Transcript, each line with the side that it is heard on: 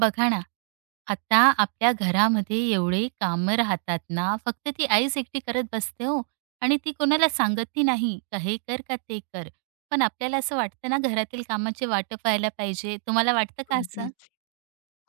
right: बघा ना, आता आपल्या घरामध्ये एवढे कामं राहतात ना, फक्त ती आईच एकटी करत बसते हो आणि ती कोणाला सांगतही नाही, का हे कर का ते कर. पण आपल्याला असं वाटतं ना, घरातील कामाचे वाटप व्हायला पाहिजे. तुम्हाला वाटतं का असं?
left: अगदीच.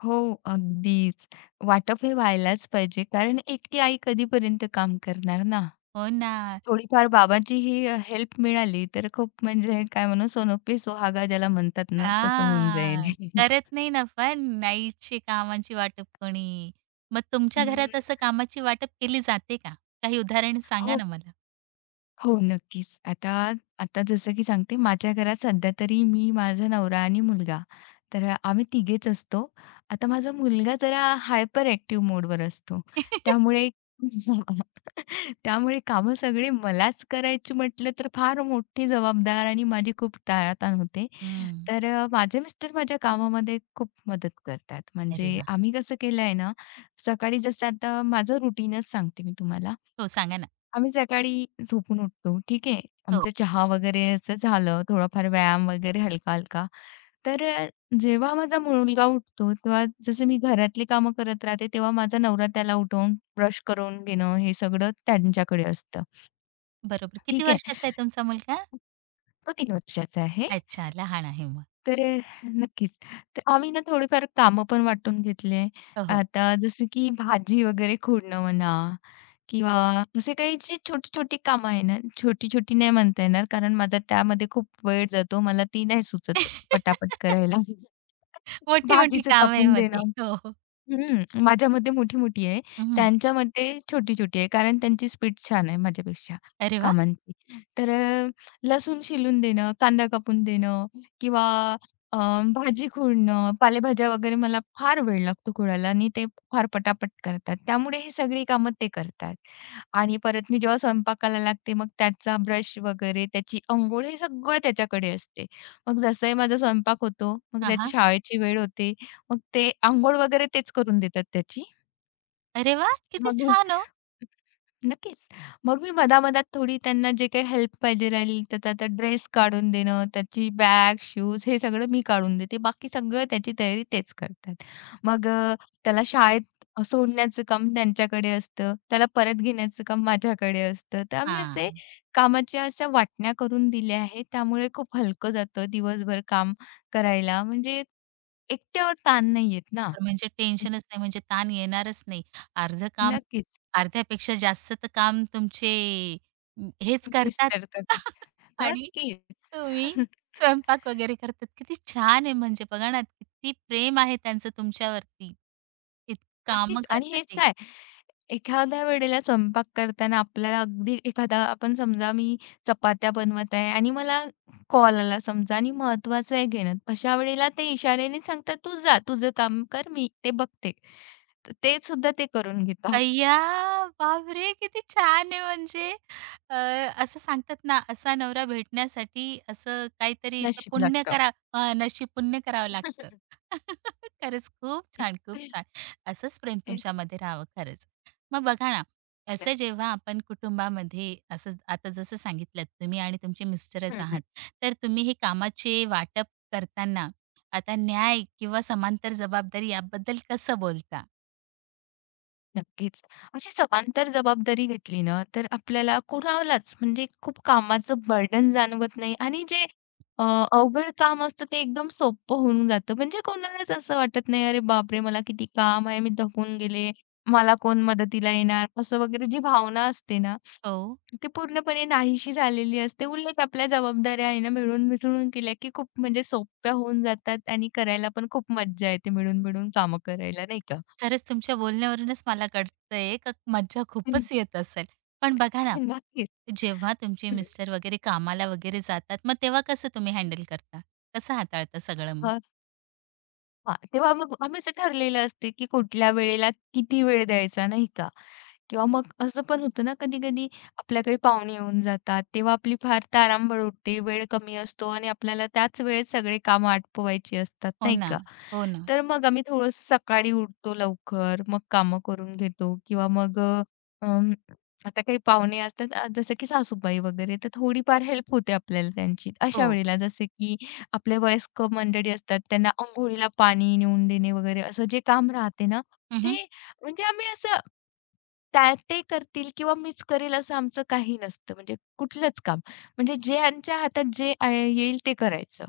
left: हो, अगदीच. वाटप हे व्हायलाच पाहिजे कारण एकटी आई कधीपर्यंत काम करणार ना?
right: हो ना.
left: थोडीफार बाबाची हेल्प मिळाली तर खूप म्हणजे काय म्हणू सोनं पे सुहागा ज्याला म्हणतात ना, तसं होऊन जाईल.
right: हां, करत नाही ना पण आईची कामाची वाटप कोणी. मग तुमच्या
left: अं,
right: घरात असं कामाची वाटप केली जाते का? काही उदाहरण सांगा
left: हो
right: ना मला?
left: हो, नक्कीच. आता आता जसं की सांगते, माझ्या घरात सध्या तरी मी, माझा नवरा आणि मुलगा, तर आम्ही तिघेच असतो. आता माझा मुलगा जरा हायपर ॲक्टिव्ह मोडवर असतो. त्यामुळे त्यामुळे कामं सगळी मलाच करायची म्हटलं तर फार मोठी जबाबदार आणि माझी खूप टाळाटाळ होते.
right: हं.
left: तर माझे मिस्टर माझ्या कामामध्ये खूप मदत करतात.
right: अरे
left: म्हणजे
right: वाह!
left: आम्ही कसं केलंय ना, सकाळी जसं आता माझं रुटीनच सांगते मी तुम्हाला.
right: हो, सांगा ना.
left: आम्ही सकाळी झोपून उठतो, ठीक आहे.
right: हो,
left: आमचा चहा वगैरे असं झालं, थोडाफार व्यायाम वगैरे हलका-हलका. तर जेव्हा माझा मुलगा उठतो, तेव्हा जसं मी घरातली कामं करत राहते, तेव्हा माझा नवरा त्याला उठवून ब्रश करून घेणं, हे सगळं त्यांच्याकडे असतं,
right: बरोबर. किती
left: ठीक आहे.
right: वर्षाचा आहे तुमचा मुलगा?
left: तो 3 वर्षाचा आहे.
right: अच्छा, लहान आहे मग.
left: तर नक्कीच. तर आम्ही ना थोडीफार कामं पण वाटून घेतले.
right: हो, हो.
left: आता जसं की भाजी वगैरे खोडणं म्हणा किंवा असे काही जी छोटी-छोटी कामं आहे ना, छोटी-छोटी नाही म्हणता येणार कारण माझा त्यामध्ये खूप वेळ जातो. मला ती नाही सुचत पटापट करायला.
right: मोठी-मोठी
left: भाजीचं
right: कामं आहे
left: कापून
right: मग ते.
left: देणं.
right: हो, हो.
left: हं, माझ्या मते मोठी-मोठी आहे.
right: हं.
left: त्यांच्या मते छोटी-छोटी आहे. कारण त्यांची स्पीड छान आहे माझ्यापेक्षा
right: अरे वा,
left: कामांची. तर लसूण शिलून देणं, कांदा कापून देणं किंवा अ, भाजी खुडणं, पालेभाज्या वगैरे मला फार वेळ लागतो खुडायला आणि ते फार पटापट करतात. त्यामुळे हे सगळी कामं ते करतात. आणि परत मी जेव्हा स्वयंपाकाला लागते, मग त्याचा ब्रश वगैरे, त्याची अंघोळ हे सगळं त्याच्याकडे असते. मग जसंही माझा स्वयंपाक होतो, मग
right: हां,
left: त्याची
right: हां.
left: शाळेची वेळ होते. मग ते अंघोळ वगैरे तेच करून देतात त्याची.
right: अरे वाह! किती
left: मग मी
right: छान हो.
left: नक्कीच. मग मी मधा-मधात थोडी त्यांना जे काही हेल्प पाहिजे राहील, त्याचा आता ड्रेस काढून देणं, त्याची बॅग, शूज हे सगळं मी काढून देते. बाकी सगळं त्याची तयारी तेच करतात. मग त्याला शाळेत सोडण्याचं काम त्यांच्याकडे असतं. त्याला परत घेण्याचं काम माझ्याकडे असतं. तर आम्ही असे
right: हां.
left: कामाच्या अशा वाटण्या करून दिल्या आहेत. त्यामुळे खूप हलकं जातं दिवसभर काम करायला. म्हणजे एकट्यावर ताण नाही येत ना.
right: बरोबर म्हणजे टेन्शनच नाही, म्हणजे ताण येणारच नाही. अर्धं काम
left: नक्कीच.
right: अर्ध्यापेक्षा जास्त तर काम तुमचे हेच करतात.
left: मिस्टर कप
right: आणि
left: नक्कीच.
right: तुम्ही स्वयंपाक वगैरे करतात. किती छान आहे म्हणजे बघा ना, किती प्रेम आहे त्यांचं तुमच्यावरती. इतकी कामं
left: नक्कीच आणि
right: करतात
left: हेच
right: ते.
left: काय, एखाद्या वेळेला स्वयंपाक करताना आपल्याला अगदी एखादा आपण समजा मी चपात्या बनवत आहे आणि मला कॉल आला समजा आणि महत्वाचं आहे घेणं. अशा वेळेला ते इशाऱ्याने सांगतात, "तू जा, तुझं काम कर, मी ते बघते." तर ते सुद्धा ते करून घेतात.
right: अय्या! बापरे! किती छान आहे म्हणजे, अ, असं सांगतात ना, असा नवरा भेटण्यासाठी असं काहीतरी ते
left: नशीब
right: पुण्य
left: लागतं.
right: करा, नशीब पुण्य करावं लागतं. खरंच खूप छान, खूप छान. असंच प्रेम
left: हं.
right: तुमच्यामध्ये राहावं खरंच. मग बघा ना, असं जेव्हा आपण कुटुंबामध्ये असं आता जसं सांगितलंत तुम्ही आणि तुमचे मिस्टरच आहात, तर तुम्ही हे कामाचे वाटप करताना आता न्याय किंवा समांतर जबाबदारी याबद्दल कसं बोलता?
left: नक्कीच. अशी समांतर जबाबदारी घेतली ना, तर आपल्याला कुणालाच म्हणजे खूप कामाचं बर्डन जाणवत नाही आणि जे अ, अवघड काम असतं ते एकदम सोपं होऊन जातं. म्हणजे कोणालाच असं वाटत नाही, "अरे बापरे! मला किती काम आहे, मी दमून गेले, मला कोण मदतीला येणार?" असं वगैरे जी भावना असते ना,
right: हो.
left: ती पूर्णपणे नाहीशी झालेली असते. उलट आपल्या जबाबदाऱ्या आहे ना, मिळून-मिसळून केल्या की खूप म्हणजे सोप्या होऊन जातात आणि करायला पण खूप मज्जा येते मिळून-मिळून कामं करायला, नाही का?
right: खरंच तुमच्या बोलण्यावरूनच मला कळतंय का मज्जा खूपच येत असेल. पण बघा ना,
left: नक्कीच.
right: जेव्हा तुमचे
left: हं.
right: मिस्टर वगैरे कामाला वगैरे जातात, मग तेव्हा कसं तुम्ही हँडल करता? कसं हाताळता सगळं मग?
left: हां, हां. तेव्हा मग आम्ही असं ठरलेलं असते, की कुठल्या वेळेला किती वेळ द्यायचा नाही का? किंवा मग असं पण होतं ना कधी-कधी आपल्याकडे पाहुणे येऊन जातात, तेव्हा आपली फार तारांबळ उडते, वेळ कमी असतो आणि आपल्याला त्याच वेळेत सगळे काम आटपवायची असतात
right: हो
left: नाही
right: ना,
left: का?
right: हो ना.
left: तर मग आम्ही थोडं सकाळी उठतो लवकर, मग कामं करून घेतो किंवा मग अं, आता काही पाहुणे असतात जसं की सासूबाई वगैरे, तर थोडीफार हेल्प होते आपल्याला त्यांची. अशा
right: हो.
left: वेळेला जसे की आपले वयस्कर मंडळी असतात, त्यांना अंघोळीला पाणी नेऊन देणे वगैरे असं जे काम राहते ना,
right: हं,
left: ते म्हणजे आम्ही असं त्या ते करतील किंवा मीच करेल असं आमचं काही नसतं. म्हणजे कुठलंच काम. म्हणजे ज्यांच्या हातात जे आ येईल ते करायचं.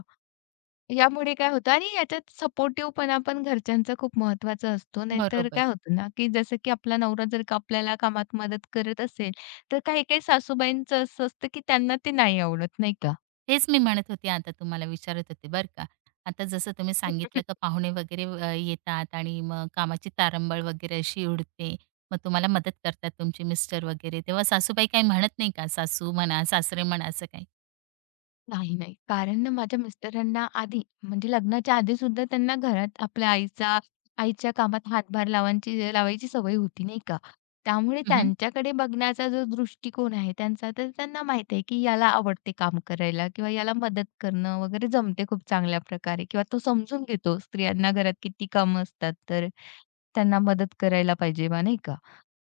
left: यामुळे काय होतं आणि याच्यात सपोर्टिव्हपणा पण घरच्यांचा खूप महत्त्वाचा असतो. नाहीतर
right: बरोबर.
left: काय होतं ना, की जसं की आपला नवरा जर का आपल्याला कामात मदत करत असेल, तर काही-काही सासूबाईंचं असं असतं, की त्यांना ते नाही आवडत, नाही का?
right: तेच मी म्हणत होते आता तुम्हाला विचारत होते बरं का. आता जसं तुम्ही सांगितलं का पाहुणे वगैरे येतात आणि मग कामाची तारंबळ वगैरे अशी उडते. मग तुम्हाला मदत करतात तुमचे मिस्टर वगैरे. तेव्हा सासूबाई काही म्हणत नाही का? सासू म्हणा, सासरे म्हणा असं काही?
left: नाही, नाही. कारण ना माझ्या मिस्टरांना आधी म्हणजे लग्नाच्या आधी सुद्धा त्यांना घरात आपल्या आईचा आईच्या कामात हातभार लावायची सवय होती, नाही का? त्यामुळे
right: हं,
left: त्यांच्याकडे बघण्याचा जो दृष्टिकोन आहे त्यांचा, तर त्यांना माहीत आहे की याला आवडते काम करायला किंवा याला मदत करणं वगैरे जमते खूप चांगल्या प्रकारे किंवा तो समजून घेतो स्त्रियांना घरात किती कामं असतात, तर त्यांना मदत करायला पाहिजे बा, नाही का?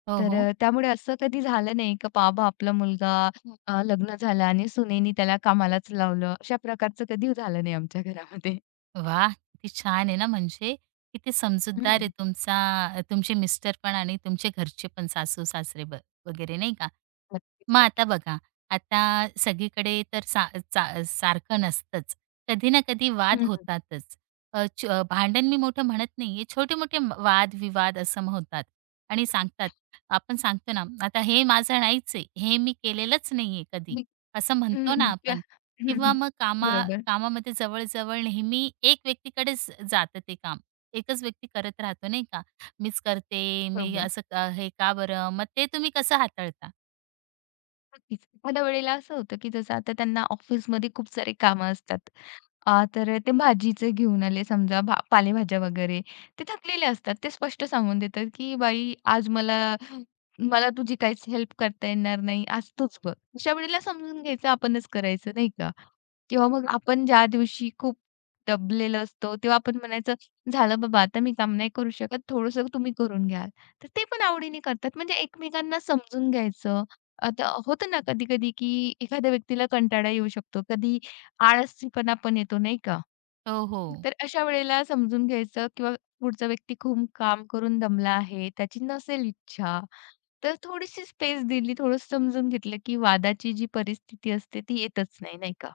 right: हो,
left: तर
right: हो.
left: त्यामुळे असं कधी झालं नाही का बाबा आपला मुलगा लग्न झालं आणि सुनेनी त्याला कामालाच लावलं. अशा प्रकारचं कधी झालं नाही आमच्या घरामध्ये.
right: वाह! किती छान आहे ना, म्हणजे किती समजूतदार आहे
left: हं.
right: तुमचा तुमचे मिस्टर पण आणि तुमचे घरचे पण सासू-सासरे ब वगैरे नाही का?
left: नक्कीच,
right: मग आता
left: नक्कीच.
right: बघा, आता सगळीकडे तर सा सा सारखं नसतंच. कधी ना कधी वाद
left: हं, हं.
right: होतातच. भांडण मी मोठं म्हणत नाहीये. छोटे-मोठे वाद-विवाद असं म होतात आणि सांगतात. आपण सांगतो ना, आता हे माझं नाहीच आहे. हे मी केलेलंच नाहीये कधी,
left: मी
right: असं
left: हं,
right: म्हणतो ना
left: हं.
right: आपण. किंवा मग
left: बरोबर,
right: कामामध्ये जवळ नेहमी एक व्यक्तीकडेच जातं ते काम. एकच व्यक्ती करत राहतो नाही का? मीच करते, मी
left: बरोबर.
right: असं का हे का बरं? मग ते तुम्ही कसं हाताळता?
left: नक्कीच. एखाद्या वेळेला असं होतं, की जसं आता त्यांना ऑफिसमध्ये खूप सारे कामं असतात. तर ते भाजीचे घेऊन आले समजा पालेभाज्या वगैरे. ते थकलेले असतात. ते स्पष्ट सांगून देतात, की "बाई आज मला मला तुझी काहीच हेल्प करता येणार नाही. आज तूच बघ." अशा वेळेला समजून घ्यायचं आपणच करायचं नाही का? किंवा मग आपण ज्या दिवशी खूप दबलेलो असतो, तेव्हा आपण म्हणायचं, "झालं बाबा आता मी काम नाही करू शकत. थोडंसं तुम्ही करून घ्याल." तर ते पण आवडीने करतात. म्हणजे एकमेकांना समजून घ्यायचं आता होतं ना कधी-कधी, की एखाद्या व्यक्तीला कंटाळा येऊ शकतो. कधी आळशीपणा पण येतो, नाही का?
right: हो, हो.
left: तर अशा वेळेला समजून घ्यायचं किंवा पुढचा व्यक्ती खूप काम करून दमला आहे, त्याची नसेल इच्छा, तर थोडीशी स्पेस दिली, थोडं समजून घेतलं, की वादाची जी परिस्थिती असते ती येतच नाही, नाही का?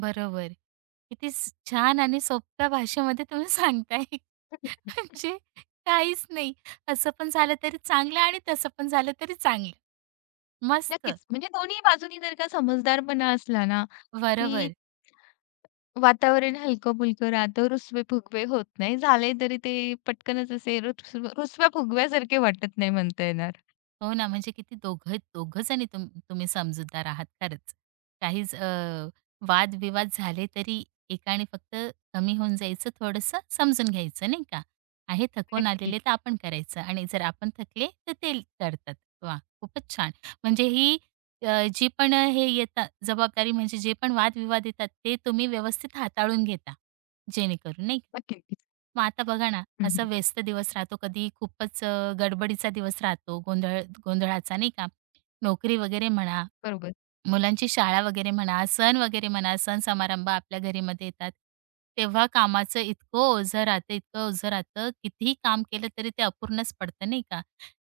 right: बरोबर. किती छान आणि सोप्या भाषेमध्ये तुम्ही सांगताय. म्हणजे काहीच नाही. असं पण झालं तरी चांगलं आणि तसं पण झालं तरी चांगलं. मस्त.
left: नक्कीच. म्हणजे दोन्ही बाजूनी जर का समजदारपणा असला ना, की
right: बरोबर.
left: वातावरण हलकं-फुलकं राहतं, रुसवे-फुगवे होत नाही. झाले तरी ते पटकनच असे रुसव्या-फुगव्यासारखे वाटत नाही म्हणता येणार.
right: हो ना, म्हणजे किती दोघं दोघं जणी तुम्ही समजूतदार आहात खरंच. काहीच, वादविवाद झाले तरी एकाने फक्त कमी होऊन जायचं, थोडंसं समजून घ्यायचं नाही का? आहे थकून
left: नक्कीच,
right: आलेले तर आपण करायचं आणि जर आपण थकले तर ते करतात. वाह! खूपच छान. म्हणजे ही, जी पण हे येतात जबाबदारी म्हणजे जे पण वादविवाद येतात ते तुम्ही व्यवस्थित हाताळून घेता, जेणेकरून नाही.
left: नक्कीच.
right: मग आता बघा ना,
left: हं,
right: असा
left: हं.
right: व्यस्त दिवस राहतो, कधी खूपच, गडबडीचा दिवस राहतो, गोंधळाचा नाही का? नोकरी वगैरे म्हणा,
left: बरोबर.
right: मुलांची शाळा वगैरे म्हणा, सण वगैरे म्हणा, सण समारंभ आपल्या घरामध्ये येतात. तेव्हा कामाचं इतकं ओझं राहतं, इतकं ओझं राहतं, कितीही काम केलं तरी ते अपूर्णच पडतं नाही का?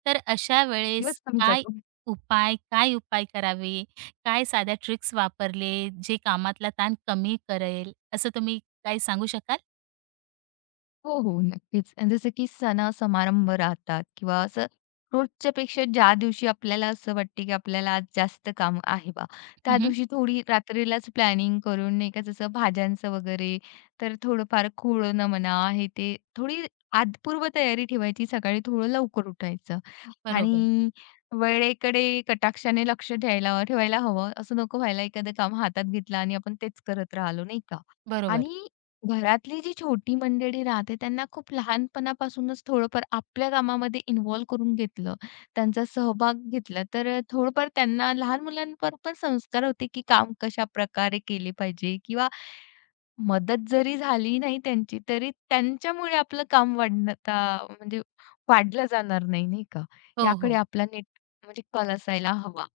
right: तर अशा वेळेस
left: दिवस कमी जातो.
right: काय उपाय करावे? काय साध्या ट्रिक्स वापरले, जे कामातला ताण कमी करेल, असं तुम्ही काही सांगू शकाल?
left: हो, हो. नक्कीच. जसं की सण-समारंभ राहतात किंवा असं रोजच्या पेक्षा ज्या दिवशी आपल्याला असं वाटते की आपल्याला आज जास्त काम आहे बा, त्या
right: हं,
left: दिवशी थोडी रात्रीलाच प्लॅनिंग करून नाही का जसं भाज्यांचं वगैरे, तर थोडंफार खोळणं म्हणा हे ते थोडी आत पूर्वतयारी ठेवायची. सकाळी थोडं लवकर उठायचं
right: बरोबर,
left: आणि वेळेकडे कटाक्षाने लक्ष द्यायला ठेवायला हवं. असं नको व्हायला एखादं काम हातात घेतलं आणि आपण तेच करत राहिलो, नाही का?
right: बरोबर.
left: आणि घरातली जी छोटी मंडळी राहते त्यांना खूप लहानपणापासूनच थोडंफार आपल्या कामामध्ये इन्व्हॉल्व करून घेतलं, त्यांचा सहभाग घेतला, तर थोडंफार त्यांना लहान मुलांवर पण संस्कार होते, की काम कशाप्रकारे केले पाहिजे किंवा मदत जरी झाली नाही त्यांची, तरी त्यांच्यामुळे आपलं काम वाढण्याचा म्हणजे वाढलं जाणार नाही, नाही का?
right: हो,
left: याकडे
right: हो.
left: आपला नीट म्हणजे कल असायला हवा.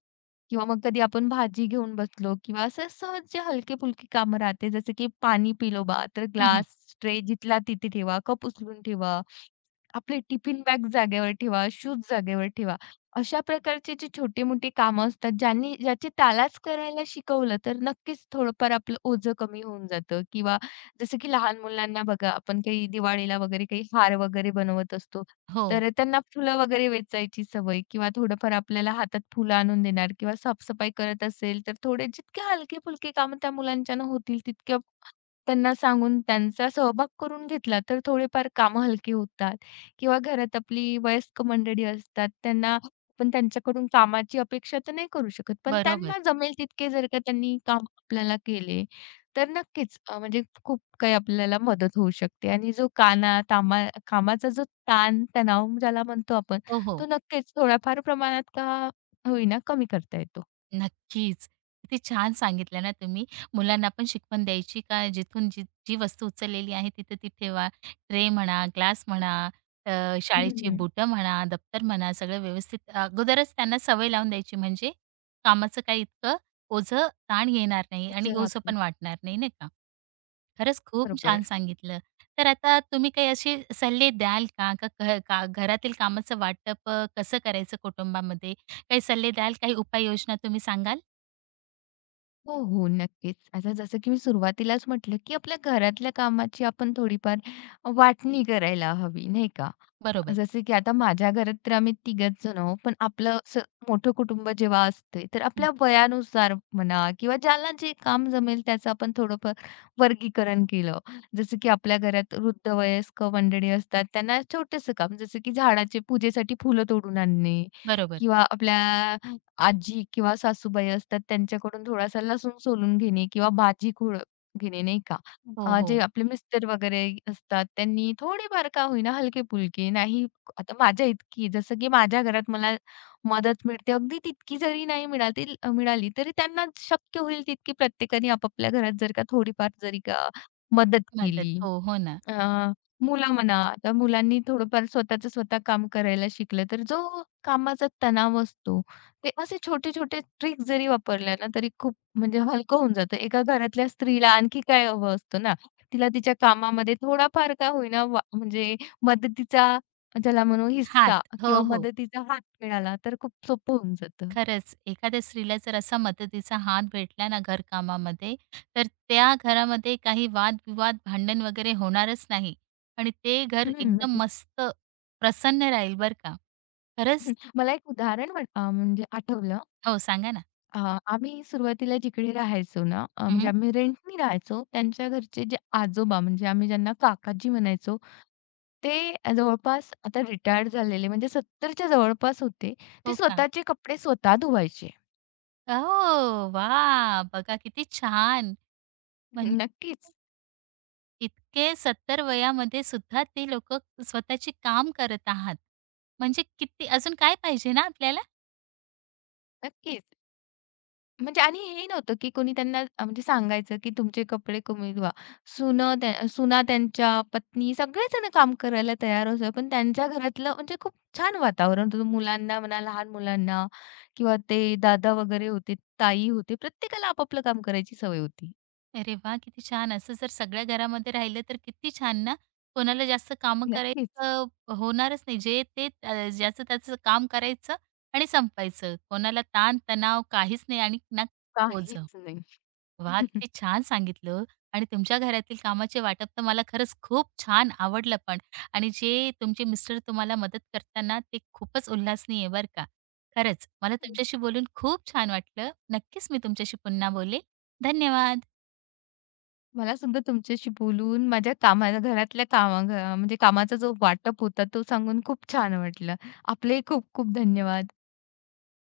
left: किंवा मग कधी आपण भाजी घेऊन बसलो किंवा असं सहज जे हलके फुलकी कामं राहते, जसं की पाणी पिलो बा, तर
right: हं, हं.
left: ग्लास, ट्रे जिथला तिथे ठेवा, कप उचलून ठेवा, आपले टिफिन बॅग जागेवर ठेवा, शूज जागेवर ठेवा. अशा प्रकारची जी छोटी-मोठी कामं असतात, ज्यांनी ज्याची त्यालाच करायला शिकवलं, तर नक्कीच थोडंफार आपलं ओझं कमी होऊन जातं किंवा जसं की लहान मुलांना बघा, आपण काही दिवाळीला वगैरे काही हार वगैरे बनवत असतो.
right: हो,
left: तर त्यांना फुलं वगैरे वेचायची सवय किंवा थोडंफार आपल्याला हातात फुलं आणून देणार किंवा साफसफाई करत असेल, तर थोडे जितके हलके-फुलके कामं त्या मुलांच्यानं होतील तितके त्यांना सांगून त्यांचा सहभाग करून घेतला, तर थोडीफार कामं हलकी होतात किंवा घरात आपली वयस्क मंडळी असतात, त्यांना आपण त्यांच्याकडून कामाची अपेक्षा तर नाही करू शकत. पण
right: बरोबर.
left: त्यांना जमेल तितके जर का त्यांनी काम आपल्याला केले, तर नक्कीच म्हणजे खूप काही आपल्याला मदत होऊ शकते आणि जो काना तामा कामाचा जो ताण, तणाव ज्याला म्हणतो आपण,
right: हो,
left: तो
right: हो.
left: नक्कीच थोड्याफार प्रमाणात का होईना कमी करता येतो.
right: नक्कीच. किती छान सांगितलं ना तुम्ही. मुलांना पण शिकवण द्यायची का जिथून जी जी वस्तू उचललेली आहे तिथं ती ठेवा. ट्रे म्हणा, ग्लास म्हणा, अ,
left: हं,
right: शाळेची
left: हं.
right: बुटं म्हणा, दप्तर म्हणा, सगळं व्यवस्थित अगोदरच त्यांना सवय लावून द्यायची म्हणजे कामाचं काही इतकं ओझं ताण येणार नाही आणि ओझं
left: राहतं.
right: पण वाटणार नाही, नाही का? खरंच खूप छान
left: बरोबर.
right: सांगितलं. तर आता तुम्ही काही असे सल्ले द्याल का? का घ का घरातील कामाचं वाटप, कसं करायचं कुटुंबामध्ये? काही सल्ले द्याल, काही उपाययोजना तुम्ही सांगाल?
left: हो, हो. नक्कीच. आता जसं की मी सुरुवातीलाच म्हटलं, की आपल्या घरातल्या कामाची आपण थोडीफार वाटणी करायला हवी, नाही का?
right: बरोबर.
left: जसं की आता माझ्या घरात तर आम्ही तिघच जण आहोत. पण आपलं असं मोठं कुटुंब जेव्हा असते, तर
right: हं,
left: आपल्या वयानुसार म्हणा किंवा ज्याला जे काम जमेल त्याचं आपण थोडंफार वर्गीकरण केलं. जसं की आपल्या घरात वृद्ध वयस्क मंडळी असतात, त्यांना छोटंसं काम जसं की झाडाचे पूजेसाठी फुलं तोडून आणणे
right: बरोबर.
left: किंवा आपल्या आजी किंवा सासूबाई असतात त्यांच्याकडून थोडासा लसूण सोलून घेणे किंवा भाजी खोड घेणे नाही का?
right: हो, हो.
left: जे आपले मिस्टर वगैरे असतात त्यांनी थोडीफार का होईना हलके फुलकी नाही आता माझ्या इतकी जसं की माझ्या घरात मला मदत मिळते अगदी तितकी जरी नाही मिळाली मिळाली तरी त्यांना शक्य होईल तितकी प्रत्येकाने आपापल्या घरात जर का थोडीफार जरी का मदत
right: मदत.
left: केली.
right: हो, हो ना.
left: अ, मुलं म्हणा, आता मुलांनी थोडंफार स्वतःचं स्वतः काम करायला शिकलं, तर जो कामाचा तणाव असतो, ते असे छोटे-छोटे ट्रिक जरी वापरल्या ना, तरी खूप म्हणजे हलकं होऊन जातं. एका घरातल्या स्त्रीला आणखी काय हवं असतं ना, तिला तिच्या कामामध्ये थोडाफार का होईना वा म्हणजे मदतीचा ज्याला म्हणू
right: हात.
left: हिस्सा
right: हो,
left: किंवा
right: हो.
left: मदतीचा हात मिळाला, तर खूप सोपं होऊन जातं.
right: खरंच एखाद्या स्त्रीला जर असा मदतीचा हात भेटला ना घरकामामध्ये, तर त्या घरामध्ये काही वाद-विवाद, भांडण वगैरे होणारच नाही आणि ते घर
left: हं,
right: एकदम
left: नक्कीच.
right: मस्त प्रसन्न राहील बरं का. खरंच
left: हम्म, मला एक उदाहरण म्हणजे आठवलं
right: हो, सांगा ना.
left: हां, आम्ही सुरुवातीला जिकडे राहायचो ना,
right: हं,
left: म्हणजे
right: हं.
left: आम्ही रेंटनी राहायचो. त्यांच्या घरचे जे आजोबा म्हणजे आम्ही ज्यांना काकाजी म्हणायचो, ते जवळपास आता रिटायर्ड झालेले म्हणजे 70च्या जवळपास होते. ते
right: हो का?
left: स्वतःचे कपडे स्वतः धुवायचे.
right: हो, वाह! बघा किती छान. म्हणजे
left: नक्कीच,
right: इतके 70 वयामध्ये सुद्धा ते लोकं स्वतःचे काम करत आहात. म्हणजे किती अजून काय पाहिजे ना आपल्याला?
left: नक्कीच. म्हणजे आणि हे नव्हतं, की कोणी त्यांना म्हणजे सांगायचं, की तुमचे कपडे कमवा. सुनं त्या सुना त्यांच्या पत्नी सगळेजण काम करायला तयार होतं. पण त्यांच्या घरातलं म्हणजे खूप छान वातावरण होतं. मुलांना म्हणा, लहान मुलांना किंवा ते दादा वगैरे होते, ताई होते. प्रत्येकाला आपापलं काम करायची सवय होती.
right: अरे वाह! किती छान. असं जर सगळ्या घरामध्ये राहिलं तर किती छान ना. कोणाला जास्त कामं
left: नक्कीच.
right: करायचं होणारच नाही. जे ते, ज्याचं त्याचं काम करायचं आणि संपायचं. कोणाला ताण-तणाव काहीच नाही आणि ना ओझं.
left: काहीच नाही.
right: वाह! किती छान सांगितलं आणि तुमच्या घरातील कामाचे वाटप तर मला खरंच खूप छान आवडलं पण आणि जे तुमचे मिस्टर तुम्हाला मदत करताना ते खूपच उल्हासनीय आहे बरं का. खरंच मला
left: हं.
right: तुमच्याशी बोलून खूप छान वाटलं. नक्कीच मी तुमच्याशी पुन्हा बोलेल. धन्यवाद.
left: मला सुद्धा तुमच्याशी बोलून माझ्या कामाला घरातल्या कामा घ म्हणजे कामाचा जो वाटप होता, तो सांगून खूप छान वाटलं. आपलेही खूप खूप धन्यवाद.